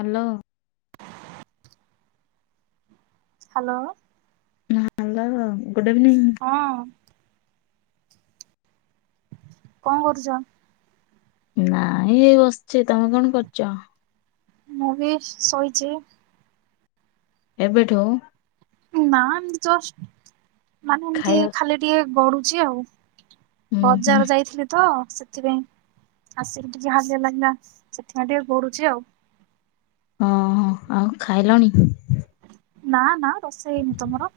Hello. Hello. ଜୟେ ଗୁରୁ good evening. ହଁ। କଣ କରୁଛ? ନାଇଁ ଏଇ ବସିଛି ତମେ କଣ କରୁଛ? ମୁଁ ବି ଶୋଇଚି। ଏବେଠୁ? ଉଁ ନା ଏମିତି ଜଷ୍ଟ ମାନେ ଏମିତି ଖାଇବା ଖାଲି ଟିକେ ଗଡୁଛି ଆଉ। ହୁଁ ହୁଁ ବଜାର ଯାଇଥିଲି ତ ସେ ଥିପାଇଁ ଆସିକି ଟିକେ ହାଲିଆ ଲାଗିଲା ସେଥିପାଇଁ ଟିକେ ଗଡୁଛି ଆଉ। ଅଁ ହଁ ଆଉ ଖାଇଲଣି? ନା ନା ରୋଷେଇ ହେଇନି ତମର?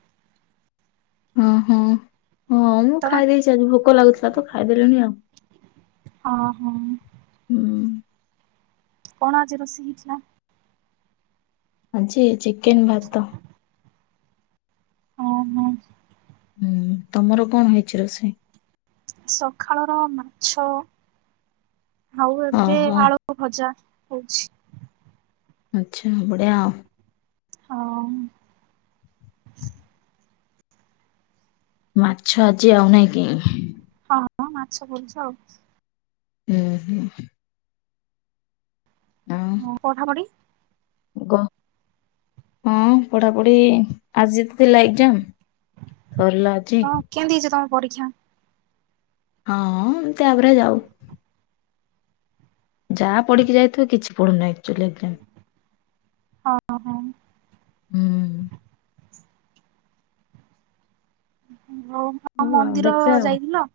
ଓହୋ ହଁ ମୁଁ ତମେ ଖାଇଦେଇଛି ଆଜି ଭୋକ ଲାଗୁଥିଲା ତ ଖାଇଦେଲିଣି ଆଉ। ଅଁ ହଁ। ହୁଁ। କଣ ଆଜି ରୋଷେଇ ହେଇଥିଲା? ଆଜି ଚିକେନ ଭାତ। ଅଁ ହଁ। ହୁଁ ତମର କଣ ହେଇଛି ରୋଷେଇ? ସକାଳର ମାଛ ଆଉ ଏବେ ଓହୋ ଆଳୁ ଭଜା ହୋଉଛି। ଆଚ୍ଛା ବଢ଼ିଆଉ। ହଁ। ମାଛ ଆଜି ଆଉ ନାଇଁ କି? ହଁଁ ହଁ ମାଛ କରୁଚୁ ଆଉ। ଉଁ ହୁଁ। ଆଉ ହଁ ପଢ଼ା ପଢ଼ି? ଗ ହଁ ପଢ଼ାପଢ଼ି ଆଜି ଥିଲା ଏଗ୍ଜାମ୍ ସରିଲା ଆଜି। ହଁ କେମିତି ହେଇଛି ତମ ପରୀକ୍ଷା? ହଁ ଏମିତି ଆଭ୍ରେଜ ଆଉ। ଯାହା ପଢି଼କି ଯାଇଥିବି କିଛି ପଡ଼ୁନ ଆକ୍ଚୁଆଲି ଏଗ୍ଜାମ୍। ହଁ ହଁ ହଁ। ହୁଁ। ଉଁ ହୁଁ ହୋଉ [unintelligible] ହଉ ଆଉ ମନ୍ଦିର ଦେଖିବା ଆଉ ଯାଇଥିଲ?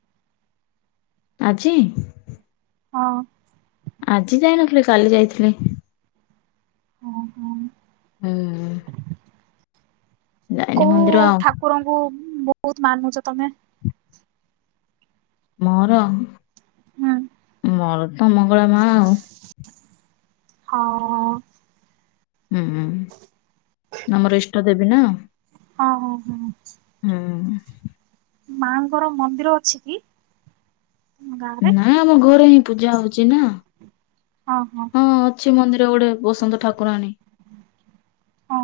ଆଜି? ହଁ। ଆଜି ଯାଇନଥିଲି କାଲି ଯାଇଥିଲି। ଅଁ ହଁ। ହୁଁ। ଯାଇନି ମନ୍ଦିର ଆଉ। କୁରଙ୍କୁ ବୋହୁତ ମାନୁଛ ତମେ। ମୋର? ହୁଁ। ମୋର ତ ମଙ୍ଗଳା ମା ଆଉ। ହଁ। ହୁଁ ଆମର ଇଷ୍ଟ ଦେବୀ ନା। ହଁ ହଁ ହଁ। ହୁଁ। ମା ଙ୍କର ମନ୍ଦିର ଅଛି କି? ତମ ଗାଁରେ? ନାଇଁ ଆମ ଘରେ ହିଁ ପୂଜା ହଉଛି ହଁ ହଁ ନା। ଛି ମନ୍ଦିର ଗୋଟେ ବସନ୍ତ ଠାକୁରାଣୀ। ହଁ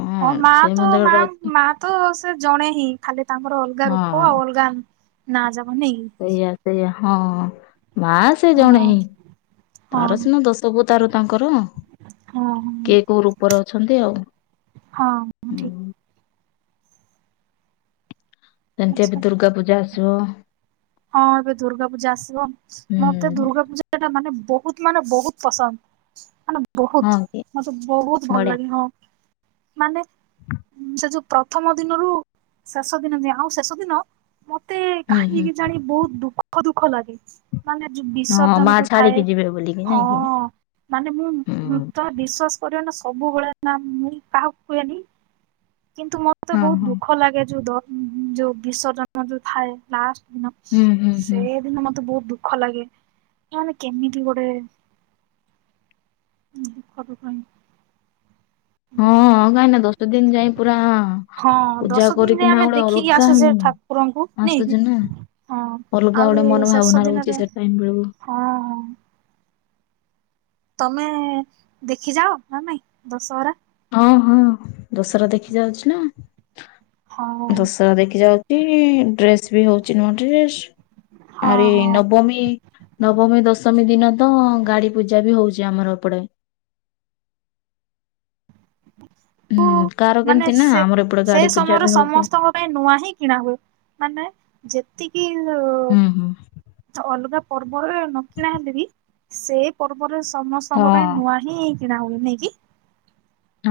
ଅଁ ହଁ ମା ତ ମା-ମା ତ ସେ ଜଣେ ହିଁ ଖାଲି ତାଙ୍କର ଅଲଗା ରୂପ ହଁ। ଆଉ ଅଲଗା ନା ଯାବ ନେଇକି। ସେଇଆ ସେଇଆ ହଁ ମାସ୍ ସେ ଜଣେ ହଁ ହିଁ ହଁ ତାର ସିନା ଦଶ ଅବତାର ତାଙ୍କର। ହଁ କିଏ କୋଉ ରୂପରେ ଅଛନ୍ତି ଆଉ। ହଁ ଠିକ। ହୁଁ। ସେମିତି ଆଛା ଏବେ ଦୁର୍ଗା ପୂଜା ଆସିବ। ହଁ ଏବେ ଦୁର୍ଗା ପୂଜା ଆସିବ। ମତେ ହୁଁ ଦୁର୍ଗା ପୂଜା ସେଟା ମାନେ ବହୁତ ମାନେ ବହୁତ ପସନ୍ଦ। ମାନେ ହଁ ବହୁତ କି ମତେ ବହୁତ ଭଲ ବଢିଆ ଲାଗେ ହଁ, ମାନେ ସେ ଯୋଉ ପ୍ରଥମ ଦିନରୁ ଶେଷ ଦିନ ଯାଏଁ ଆଉ ଶେଷ ଦିନ ମତେ ହୁଁ କାହିଁକି ହୁଁ କେଜାଣି ବହୁତ ଦୁଃଖ ଦୁଃଖ ଲାଗେ। ମାନେ ଯଉ ହଁ ମା ବିସର୍ଜନ ଯୋଉ ଥାଏ ଛାଡିକି ଯିବେ ବୋଲିକି ହଁ। ନାଇଁ କି ମାନେ ମୁଁ ହୁଁ ମୃତ ବିଶ୍ଵାସ କରିବନି ନା ସବୁବେଳେ ନା ମୁଁ କାହାକୁ କୁହେନି। କିନ୍ତୁ ମତେ ହଁ ବହୁତ ହଁ ଦୁଃଖ ଲାଗେ ଯୋଉ ଦ ଯୋଉ ବିସର୍ଜନ ଯୋଉ ଥାଏ ଲାଷ୍ଟ ନ ହୁଁ ହୁଁ ହୁଁ ସେଦିନ ମତେ ବହୁତ ଦୁଃଖ ଲାଗେ। ମାନେ କେମିତି ଗୋଟେ ଦୁଃଖ ଦୁଃଖ ହିଁ। ହଁ କାହିଁକି ନା ଦଶ ଦିନ ଯାଏଁ ପୁରା ହଁ ପୂଜା କରିକିନା ଗୋଟେ ଅଲଗା ହିଁ କୁରଙ୍କୁ ନେଇକି ଆସୁଛି ନା ହଁ ଅଲଗା ଗୋଟେ ମନ ଆହୁରି ଭାବନା ଶେଷ ରହୁଛି ଦିନରେ ସେ ଟାଇମ ବେଳକୁ ହଁ ହଁ। ତମେ ଦେଖି ଯାଅ ନା ନାଇଁ ଦଶହରା? ହଁ ହଁ ଦଶହରା ଦେଖି ଯାଉଛି ନା। ହଁ ଦଶହରା ଦେଖି ଯାଉ ଛି ଡ୍ରେସ ବି ହଉଛି ନୂଆ ଡ୍ରେସ। ହଁ ଆହୁରି ହଁ ନବମୀ ନବମୀ ଦଶମୀ ଦିନ ତ ଗାଡି ପୂଜା ବି ହଉଛି ଆମର ଏପଟେ। ଙ୍କୁ ହୁଁ କାର ମାନେ କେମିତି ନା ସେ ଆମର ଏପଟେ ସେ ଗାଡି ପୂଜା ସମୟରେ ବି ହଉଛି। ସମସ୍ତଙ୍କ ପାଇଁ ନୂଆ ହିଁ କିଣା ହୁଏ। ମାନେ ଯେତିକି ଉ ହୁଁ ହୁଁ। ଅଲଗା ପର୍ବରେ ନ କିଣା ହେଲେବି ସେ ପର୍ବରେ ହଁ ସମସ୍ତଙ୍କ ପାଇଁ ନୂଆ। ହଁ କିଣାହୁଏ ନାହିଁକି?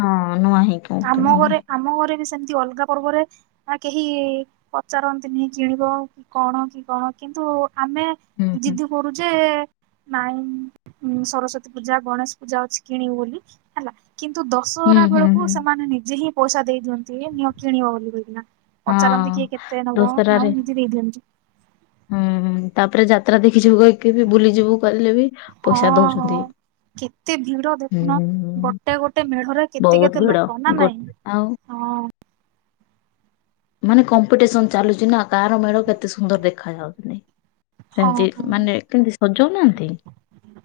ହଁ ନୂଆ ହିଁ। ଆମ ଘରେ ଆମ ଘରେ ବି ସେମତି ଅଲଗା ପର୍ବରେ ନା କେହି ପଚାରନ୍ତିନି କିଣିବ କି କଣ କି କଣ କିନ୍ତୁ ଆମେ ହୁଁ ହୁଁ ଜିଦି କରୁଯେ ନାଇଁ ସରସ୍ଵତୀ ପୂଜା, ଗଣେଶ ପୂଜା ଅଛି କିଣିବୁ ବୋଲି ହେଲା। କିନ୍ତୁ ହୁଁ ଦଶହରା ହୁଁ ବେଳକୁ ହୁଁ ସେମାନେ ନିଜେ ହିଁ ପଇସା ଦେଇ ଦିଅନ୍ତି। ତେ ନିଅ କିଣିବ ବୋଲି କହି କିନା ପଚାରନ୍ତି କିଏ ହଁ। କେତେ ନବ ଆଉ ଦଶହରାରେ ନିଜେ ଦେଇଦିଅନ୍ତି। ହୁଁ ତାପରେ ଯାତ୍ରା ଦେଖିଯିବୁ କହିକି ବୁଲିଯିବୁ କହିଲେ ବି ହଁ ପଇସା ହଁ। ଦଉଛନ୍ତି। କେତେ ଭିଡ ଦେଖୁନ ହୁଁ ଗୋଟେ ଗୋଟେ ମେଢରେ କେତେ ବହୁତ କେତେ ଭିଡ ଲୋକ ନା ଗୋ ନାଇଁ? ଆଉ ହଁ। ମାନେ କମ୍ପିଟିସନ ଚାଲୁଛି ନା, କାହାର ମେଢ କେତେ ସୁନ୍ଦର ଦେଖା ଯାଉଛି କି ନାଇଁ। ହଁ ସେମତି ହଁ। ମାନେ କେମତି ସଜଉନାହାନ୍ତି?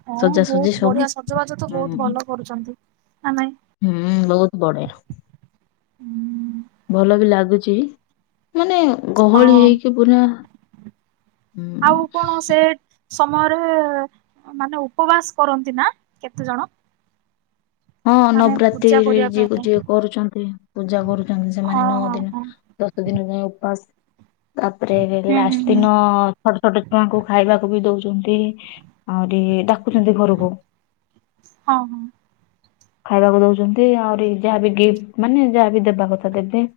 ହଁ ସଜାସଜି ବହୁତ ସବୁ ବଢିଆ ସଜବାଜ ତ ବହୁତ ହୁଁ। ଭଲ କରୁଛନ୍ତି। ହୁଁ ବହୁତ ବଢିଆ। ହୁଁ। ଭଲ ବି ଲାଗୁଛି ମାନେ ଗହଳି ହଁ ହେଇକି ପୁରା ଆଉ ହଁ କଣ ସେ ସମୟରେ ମାନେ ଉପବାସ କରନ୍ତି ନା କେତେ ଜଣ? ହଁ ମାନେ ପୂଜା ନବରାତ୍ରି କରିବା ପାଇଁ ଯିଏ ଯିଏ କରୁଛନ୍ତି ପୂଜା କରୁଛନ୍ତି ସେମାନେ ହଁ ନଅ ଦିନ ହଁ ଦ ଦଶ ଦିନ ଯାଏଁ ଉପାସ ତାପରେ ହଁ ହୁଁ ହୁଁ ଲାଷ୍ଟ ହୁଁ ଦିନ ଛୋଟ ଛୋଟ ଛୁଆଙ୍କୁ ଖାଇବାକୁ ବି ଦଉଛନ୍ତି ଆହୁରି ଡାକୁଛନ୍ତି ଘରକୁ। ହଁ ହଁ। ଖାଇବାକୁ ଦଉଛନ୍ତି ଆହୁରି ଯାହାବି ଗିଫ୍ଟ ମାନେ ଯାହାବି ଦେବା କଥା ଦେବେ।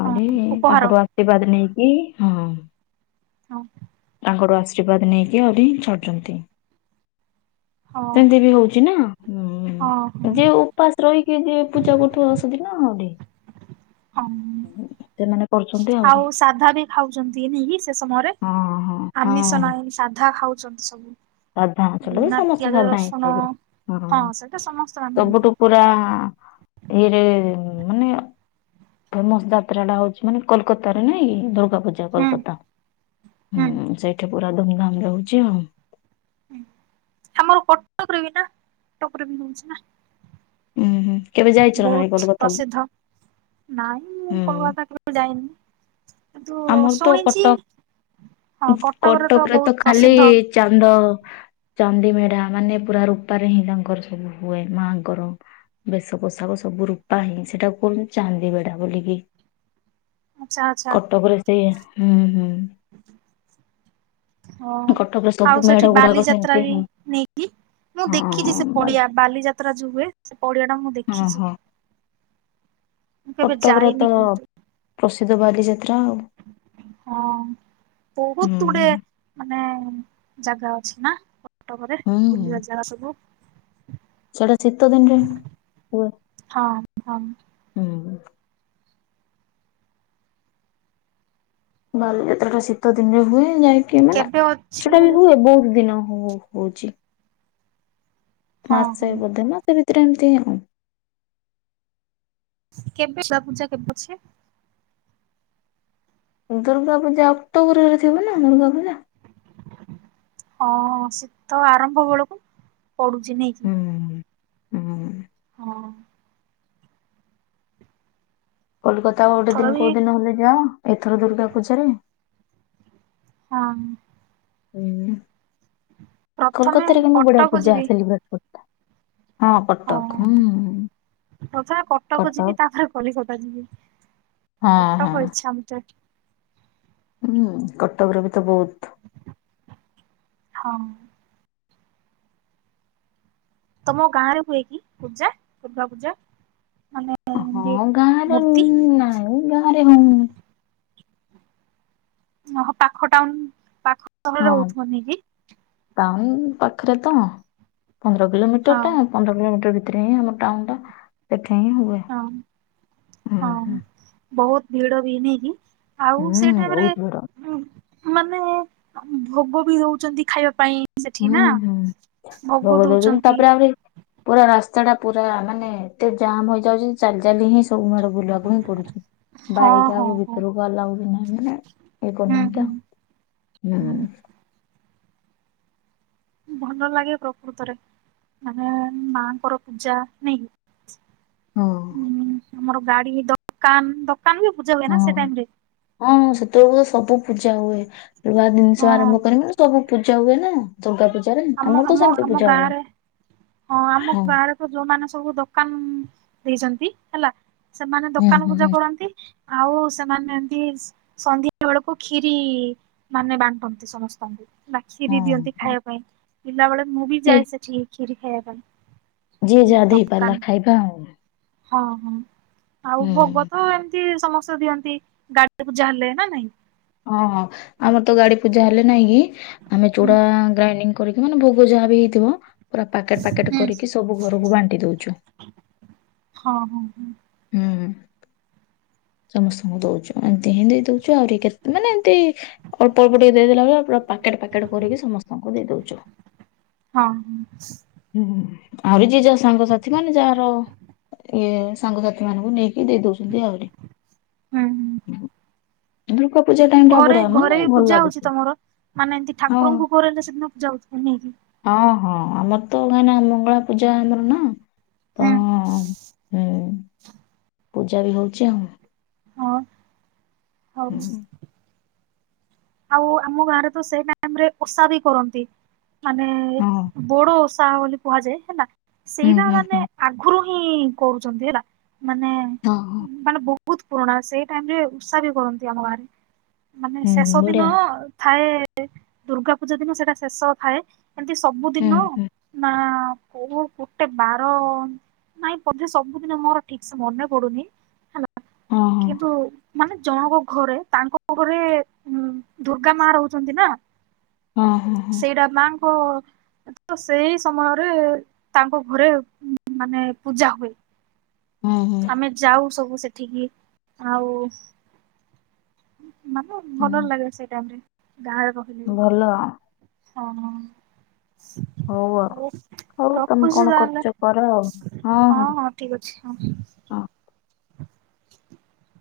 ଆହୁରି ହଁ ଉପହାର ତାଙ୍କର ଆଶୀର୍ବାଦ ନେଇକି ହଁ। ହଁ। ତାଙ୍କଠୁ ଆଶୀର୍ବାଦ ନେଇକି ଆହୁରି ଛାଡୁଛନ୍ତି। ହଁ ସେମିତି ବି ହଉଛି ନା। ହଁ। ହଁ ହୁଁ ଯିଏ ଉପାସ ରହିକି ଯିଏ ପୂଜା କରୁଥିବ ସେଦିନ ହଁ [unintelligible] ଆହୁରି ଆଉ ସାଧା ବି ଖାଉଛନ୍ତି ନାଇ କି ସେ ସମୟରେ? ହଁ ହଁ ଆମିଷ ହଁ ନାହିଁ ସାଧା ଖାଉଛନ୍ତି ସବୁ। ସାଧା ଆଚୁଏଲି ବିନା ସମସ୍ତେ ପିଆଜ ସାଧା ହିଁ ରସୁଣ ଖାଇବେ ହଁ ସେଇଟା ସମସ୍ତେ ମାନନ୍ତି ସବୁଠୁ ପୁରା ଇଏରେ ମାନେ ଫେମସ୍ ଯାତ୍ରା ଟା ହଉଛି ମାନେ କୋଲକାତାରେ ନାଇଁକି ଦୁର୍ଗା ପୂଜା ହୁଁ କୋଲକାତା। ହୁଁ ସେଇଠି ପୁରା ଧୁମଧାମରେ ହଉଛି ଆଉ। ଆମର କଟକରେ ବି ନା କଟକ ବି ହଉଛି ନା। ଉୁଁ ହୁଁ କେବେ ଯାଇଛ ନା ନାଇ ବହୁତ କଲିକତାକୁ? ପ୍ରସିଦ୍ଧ। ନାଇଁ ମୁଁ କୋଲକାତା କେବେ ଯାଇନି? କିନ୍ତୁ ଆମର ତ ଶୁଣିଛି କଟକ ହଁ କଟକରେ ତ ବହୁତ ପ୍ରସିଦ୍ଧ। ଚାଣ୍ଡ ଚାନ୍ଦିମେଢା ମାନେ ପୁରା ରୂପାରେ ହିଁ ତାଙ୍କର ସବୁ ହୁଏ ମାଆଙ୍କର। ବେଶ ପୋଷାକ ସବୁ ରୂପା ହିଁ ସେଟାକୁ କୁହନ୍ତୁ ଚାନ୍ଦିିବେଡା ବୋଲିକି। ଆଛା ଆଛା। କଟକରେ ସେଇଆ, ହୁଁ ହୁଁ। ହଁ କଟକରେ ସବୁ ଆଉ ମେଢ ସେଠି ଗୁଡାକ ସେମିତି ବାଲିଯାତ୍ରା ବି ହିଁ ନେଇକି ମୁଁ ହଁ ଦେଖିଛି ସେ ପଡିଆ ବାଲିଯାତ୍ରା ଯୋଉ ହୁଏ, ସେ ପଡିଆ ଟା ମୁଁ ହଁ ଦେଖିଛି। ହଁ। ମୁଁ କେବେ କଟକର ଯାଇନି ତ କିନ୍ତୁ ପ୍ରସିଦ୍ଧ ବାଲିଯାତ୍ରା ଆଉ। ହଁ ବହୁତ ଗୁଡେ ହୁଁ। ମାନେ ଜାଗା ଅଛି ନା। କଟକରେ ହୁଁ ହୁଁ ବୁଲିବା ଯାଗା ସବୁ। ସେଟା ଶୀତ ଦିନରେ ହୁଏ। ହଁ ହଁ। ହୁଁ। ବାଲିଯାତ୍ରା ଟା ଶୀତ ଦିନରେ ହୁଏ ଯାଇକି ମାନେ କେବେ ଅଛି ସେଟା ବି ହୁଏ ବହୁତ ଦିନ ହୁଏ। ହଉଛି ହଁ ହଁ ମାସେ ବୋଧେ, ମାସ ଭିତରେ ଏମିତି ଆ [unintelligible] ଦୁର୍ଗା ପୂଜା ଅକ୍ଟୋବର ରେ ଥିବ ନା ଦୁର୍ଗା ପୂଜା। ହଁ ଶୀତ ଆରମ୍ଭ ବେଳକୁ ପଡୁଛି ନେଇକି। ହୁଁ ହୁଁ। ହଁ। କୋଲକାତା ଗୋଟେ ଏଥର ଦିନ ବି କୋଉ ଦିନ ହେଲେ ଯାଅ ଏଥର ଦୁର୍ଗା ପୂଜାରେ? ହଁ। ହିଁ, ପ୍ରଥମେ କୋଲକାତାରେ କେନ୍ତୁ ବଢିଆ କଟକ ପୂଜା ଯିବି ସେଲିବ୍ରେଟ୍ କର ହଁ କଟକ ହଁ ହୁଁ। ପ୍ରଥମେ କଟକ ଯିବି ତାପରେ କଲିକତା ଯିବି। ହଁ ହଁ କଟକ ଇଛା ମୋତେ। ହୁଁ କଟକରେ ବିି ତ ବହୁତ ହଁ। ତମ ଗାଁ ରେ ହୁଏ କି ପୂଜା ଦୁର୍ଗା ପୂଜା? ମାନେ ଏମତି ହଁ ଗାଁରେ ମୂର୍ତ୍ତି ନାଇଁ ଗାଁରେ ହଉନି। ଓ ପାଖ ଟାଉନ ପାଖ ସହରରେ ହଉଥିବନି କି? ଟାଉନ୍ ପାଖରେ ତ ପନ୍ଦର କିଲୋମିଟର ହଁ ଟା। ପନ୍ଦର କିଲୋମିଟର ଭିତରେ ହିଁ ଆମ ଟାଉନ ଟା ସେଠହିଁ ହୁଏ। ହଁ ହୁଁ ହଁ ହୁଁ ବହୁତ ଭିଡ ବି ନେଇକି। ଆଉ ସେ ହୁଁ ଟାଇମରେ ବହୁତ ଭିଡ ଉ ମାନେ ଭୋଗ ବି ଦଉଛନ୍ତି ଖାଇବା ପାଇଁ। ସେଠି ହୁଁ ନା ହୁ ଭୋଗ [unintelligible] ଦଉଛନ୍ତି ତାପରେ ଆହୁରି ପୁରା ରାସ୍ତା ଟା ପୁରା ମାନେ ଏତେ ଜାମ୍ ହୋଇଯାଉଛି ଚାଲି ଚାଲି ହିଁ ସବୁ ମାଡ ବୁଲିବାକୁ ହିଁ ପଡୁଚି। ହଁ ବାଇକ ହଁ ଆଉ ହଁ ଭିତରକୁ ଆଲାଉ ବି ନାହିଁ ମାନେ ଇଏ ହୁଁ କରୁନାହାନ୍ତି ହୁଁ ଆଉ ହୁଁ। ଭଲ ଲାଗେ ପ୍ରକୃତରେ ମାନେ ମାଙ୍କର ପୂଜା ନାଇଁକି। ହଁ। ଆମର ଗାଡି ଦୋକାନ ଦ କାନ ବି ପୁଜା। ହଁ ହଁ ସେତେବେଳକୁ ସବୁ ପୂଜା ହୁଏ ନୁଆ ଜିନିଷ ହଁ ଆରମ୍ଭ କରମୁ ସବୁ ପୂଜା ହୁଏ ନା ଦୁର୍ଗା ପୂଜାରେ ଆମ ଆମର ତ ଆମ ସେମତି ଆମ ପୂଜା ହୁଏ ଗାଁରେ ଆମ ହଁ। ଗାଁରେ ଯୋଉମାନେ ସବୁ ଦୋକାନ ଦେଇଚନ୍ତି ହେଲା ସେମାନେ ହୁଁ ଦୋକାନ ହୁଁ ପୂଜା ହୁଁ କରନ୍ତି। ଆଉ ସେମାନେ ଏମତି ସନ୍ଧ୍ୟା ବେଳକୁ ଖ୍ଷିରି ମାନେ ବାଣ୍ଟନ୍ତି ସମସ୍ତଙ୍କୁ ନା ଖ୍ଷିରି ଦିଅନ୍ତି ହଁ ଖାଇବା ପାଇଁ ପିଲା ବେଳେ ମୁଁ ବି କିଏ ଯାଏ ସେଠିକି ଖ୍ଷିରି ଖାଇବା ପାଇଁ ଯିଏ ଯାହା ଦେଇ ଦୋକାନ ପାରିଲା ଖାଇବା ଆଉ ହଁ ହଁ ଆଉ ହୁଁ। ଭୋଗ ତ ଏମିତି ସମସ୍ତେ ଦିଅନ୍ତି ଗାଡିଟେ ପୂଜା ହେଲେ ନା ନାଇଁ। ଅଁ ହଁ ଆମର ତ ଗାଡି ପୂଜା ହେଲେ ନାଇଁ କି ଆମେ ହୁଁ ଚୁଡା ଗ୍ରାଇଣ୍ଡି କରିକି ମାନେ ଭୋଗ ଯାହା ବି ହେଇଥିବ ପୁରା ପକେଟ ପକେଟ ହୁଁ କରିକି ସବୁ ଘରକୁ ବାଣ୍ଟି ଦଉଛୁ। ହଁ ହଁ ହଁ। ହୁଁ। ସମସ୍ତଙ୍କୁ ଦଉଚୁ ଏମିତି ହିଁ ଦେଇ ଦଉଚୁ ଆହୁରି କେତ ମାନେ ଏମତି ଅଳ୍ପ ଅଳ୍ପ ଟିକେ ଦେଇଦେଲାବେଳେ ପୁରୀ ପ୍ୟାକେଟ ପ୍ୟାକେଟ କରିକି ସମସ୍ତଙ୍କୁ ଦେଇ ଦଉଚୁ। ହଁ ହ ସି ହୁଁ ଆହୁରି ଯିଏ ଯା ସାଙ୍ଗସାଥି ମାନେ ଯାହାର ଇଏ ସାଙ୍ଗସାଥି ମାନଙ୍କୁ ନେଇକି ଦେଇ ଦଉଚନ୍ତି ଆହୁରି ହୁଁ ହୁଁ ଦୁର୍ଗା ପୂଜା ଟାଇମ ଟା ଘରେ ବଢିଆ ମାନେ ଘରେ ବି ଭଲ ପୂଜା ହଉଛି ଲାଗୁଛି ତମର ମାନେ ଏମିତି ହଁ ଠାକୁରଙ୍କୁ ଘରେ ହେଲେ ସେଦିନ ପୂଜା ହଉଚି ନେଇକି ହଁ ହଁ ଆମର ତ କାଇନା ଆମ ମଙ୍ଗଳା ପୂଜା ଆମର ନା ତ ହୁଁ ଉଁ ପୂଜା ବି ହଉଚି ଆଉ ହଁ ହଉ ହୁଁ ଆଉ ଆମ ଗାଁରେ ତ ସେଇ ଟାଇମ ରେ ଓଷା ବି କରନ୍ତି ମାନେ ହଁ ବଡ ଓଷା ବୋଲି କୁହାଯାଏ ହେଲା ହୁଁ ସେଇଟା ହୁଁ ହୁଁ ମାନେ ଆଗରୁ ହିଁ କରୁଚନ୍ତି ହେଲା ମାନେ ହଁ ହ। ମାନେ ବହୁତ ପୁରୁଣା ସେଇ ଟାଇମ ରେ ଉଷା ବି କରନ୍ତି ଆମ ଗାଁରେ ମାନେେ ସେସ୍ ହୁଁ ବଢିଆ ଥାଏ ଦୁର୍ଗା ପୂଜା ଦିନ ସେଇଟା ଶେଷ ଥାଏ। ଏମିତି ହୁଁ ସବୁଦିନ ହୁଁ ନା କୋଉ ଗୋଟେ ବାର ନାଇଁ ପ ସବୁଦିନ ମୋର ଠିକ୍ ସେ ମନେ ପଡୁନି ହେଲା ହଁ କିନ୍ତୁ ମାନେ ଜଣଙ୍କ ଘରେ ତାଙ୍କ ଘରେ ଉ ଦୁର୍ଗା ମା ରହୁଚନ୍ତି ନା ହଁ ହଁ ହଁ ସେଇଟା ମାଙ୍କ ତ ସେଇ ସମୟରେ ତାଙ୍କ ଘରେ ମାନେ ପୂଜା ହୁଏ। ହଁ ହୁଁ ଆମେ ଯାଉ ସବୁ ସେଠିକି ଆଉ- ମାନେ ହୁଁ ଭଲ ଲାଗେ ସେଇ ଟାଇମରେ ଗାଁ ର ଭଲ ହଁ ହ। ହଉ ଆଉ ହଉ ତମେ ରଖୁଛି କଣ କରୁଚ କର ଆଉ ହଁ ହଁ। ଠିକ୍ ଅଛି ହଁ। ହଁ ହ [unintelligible]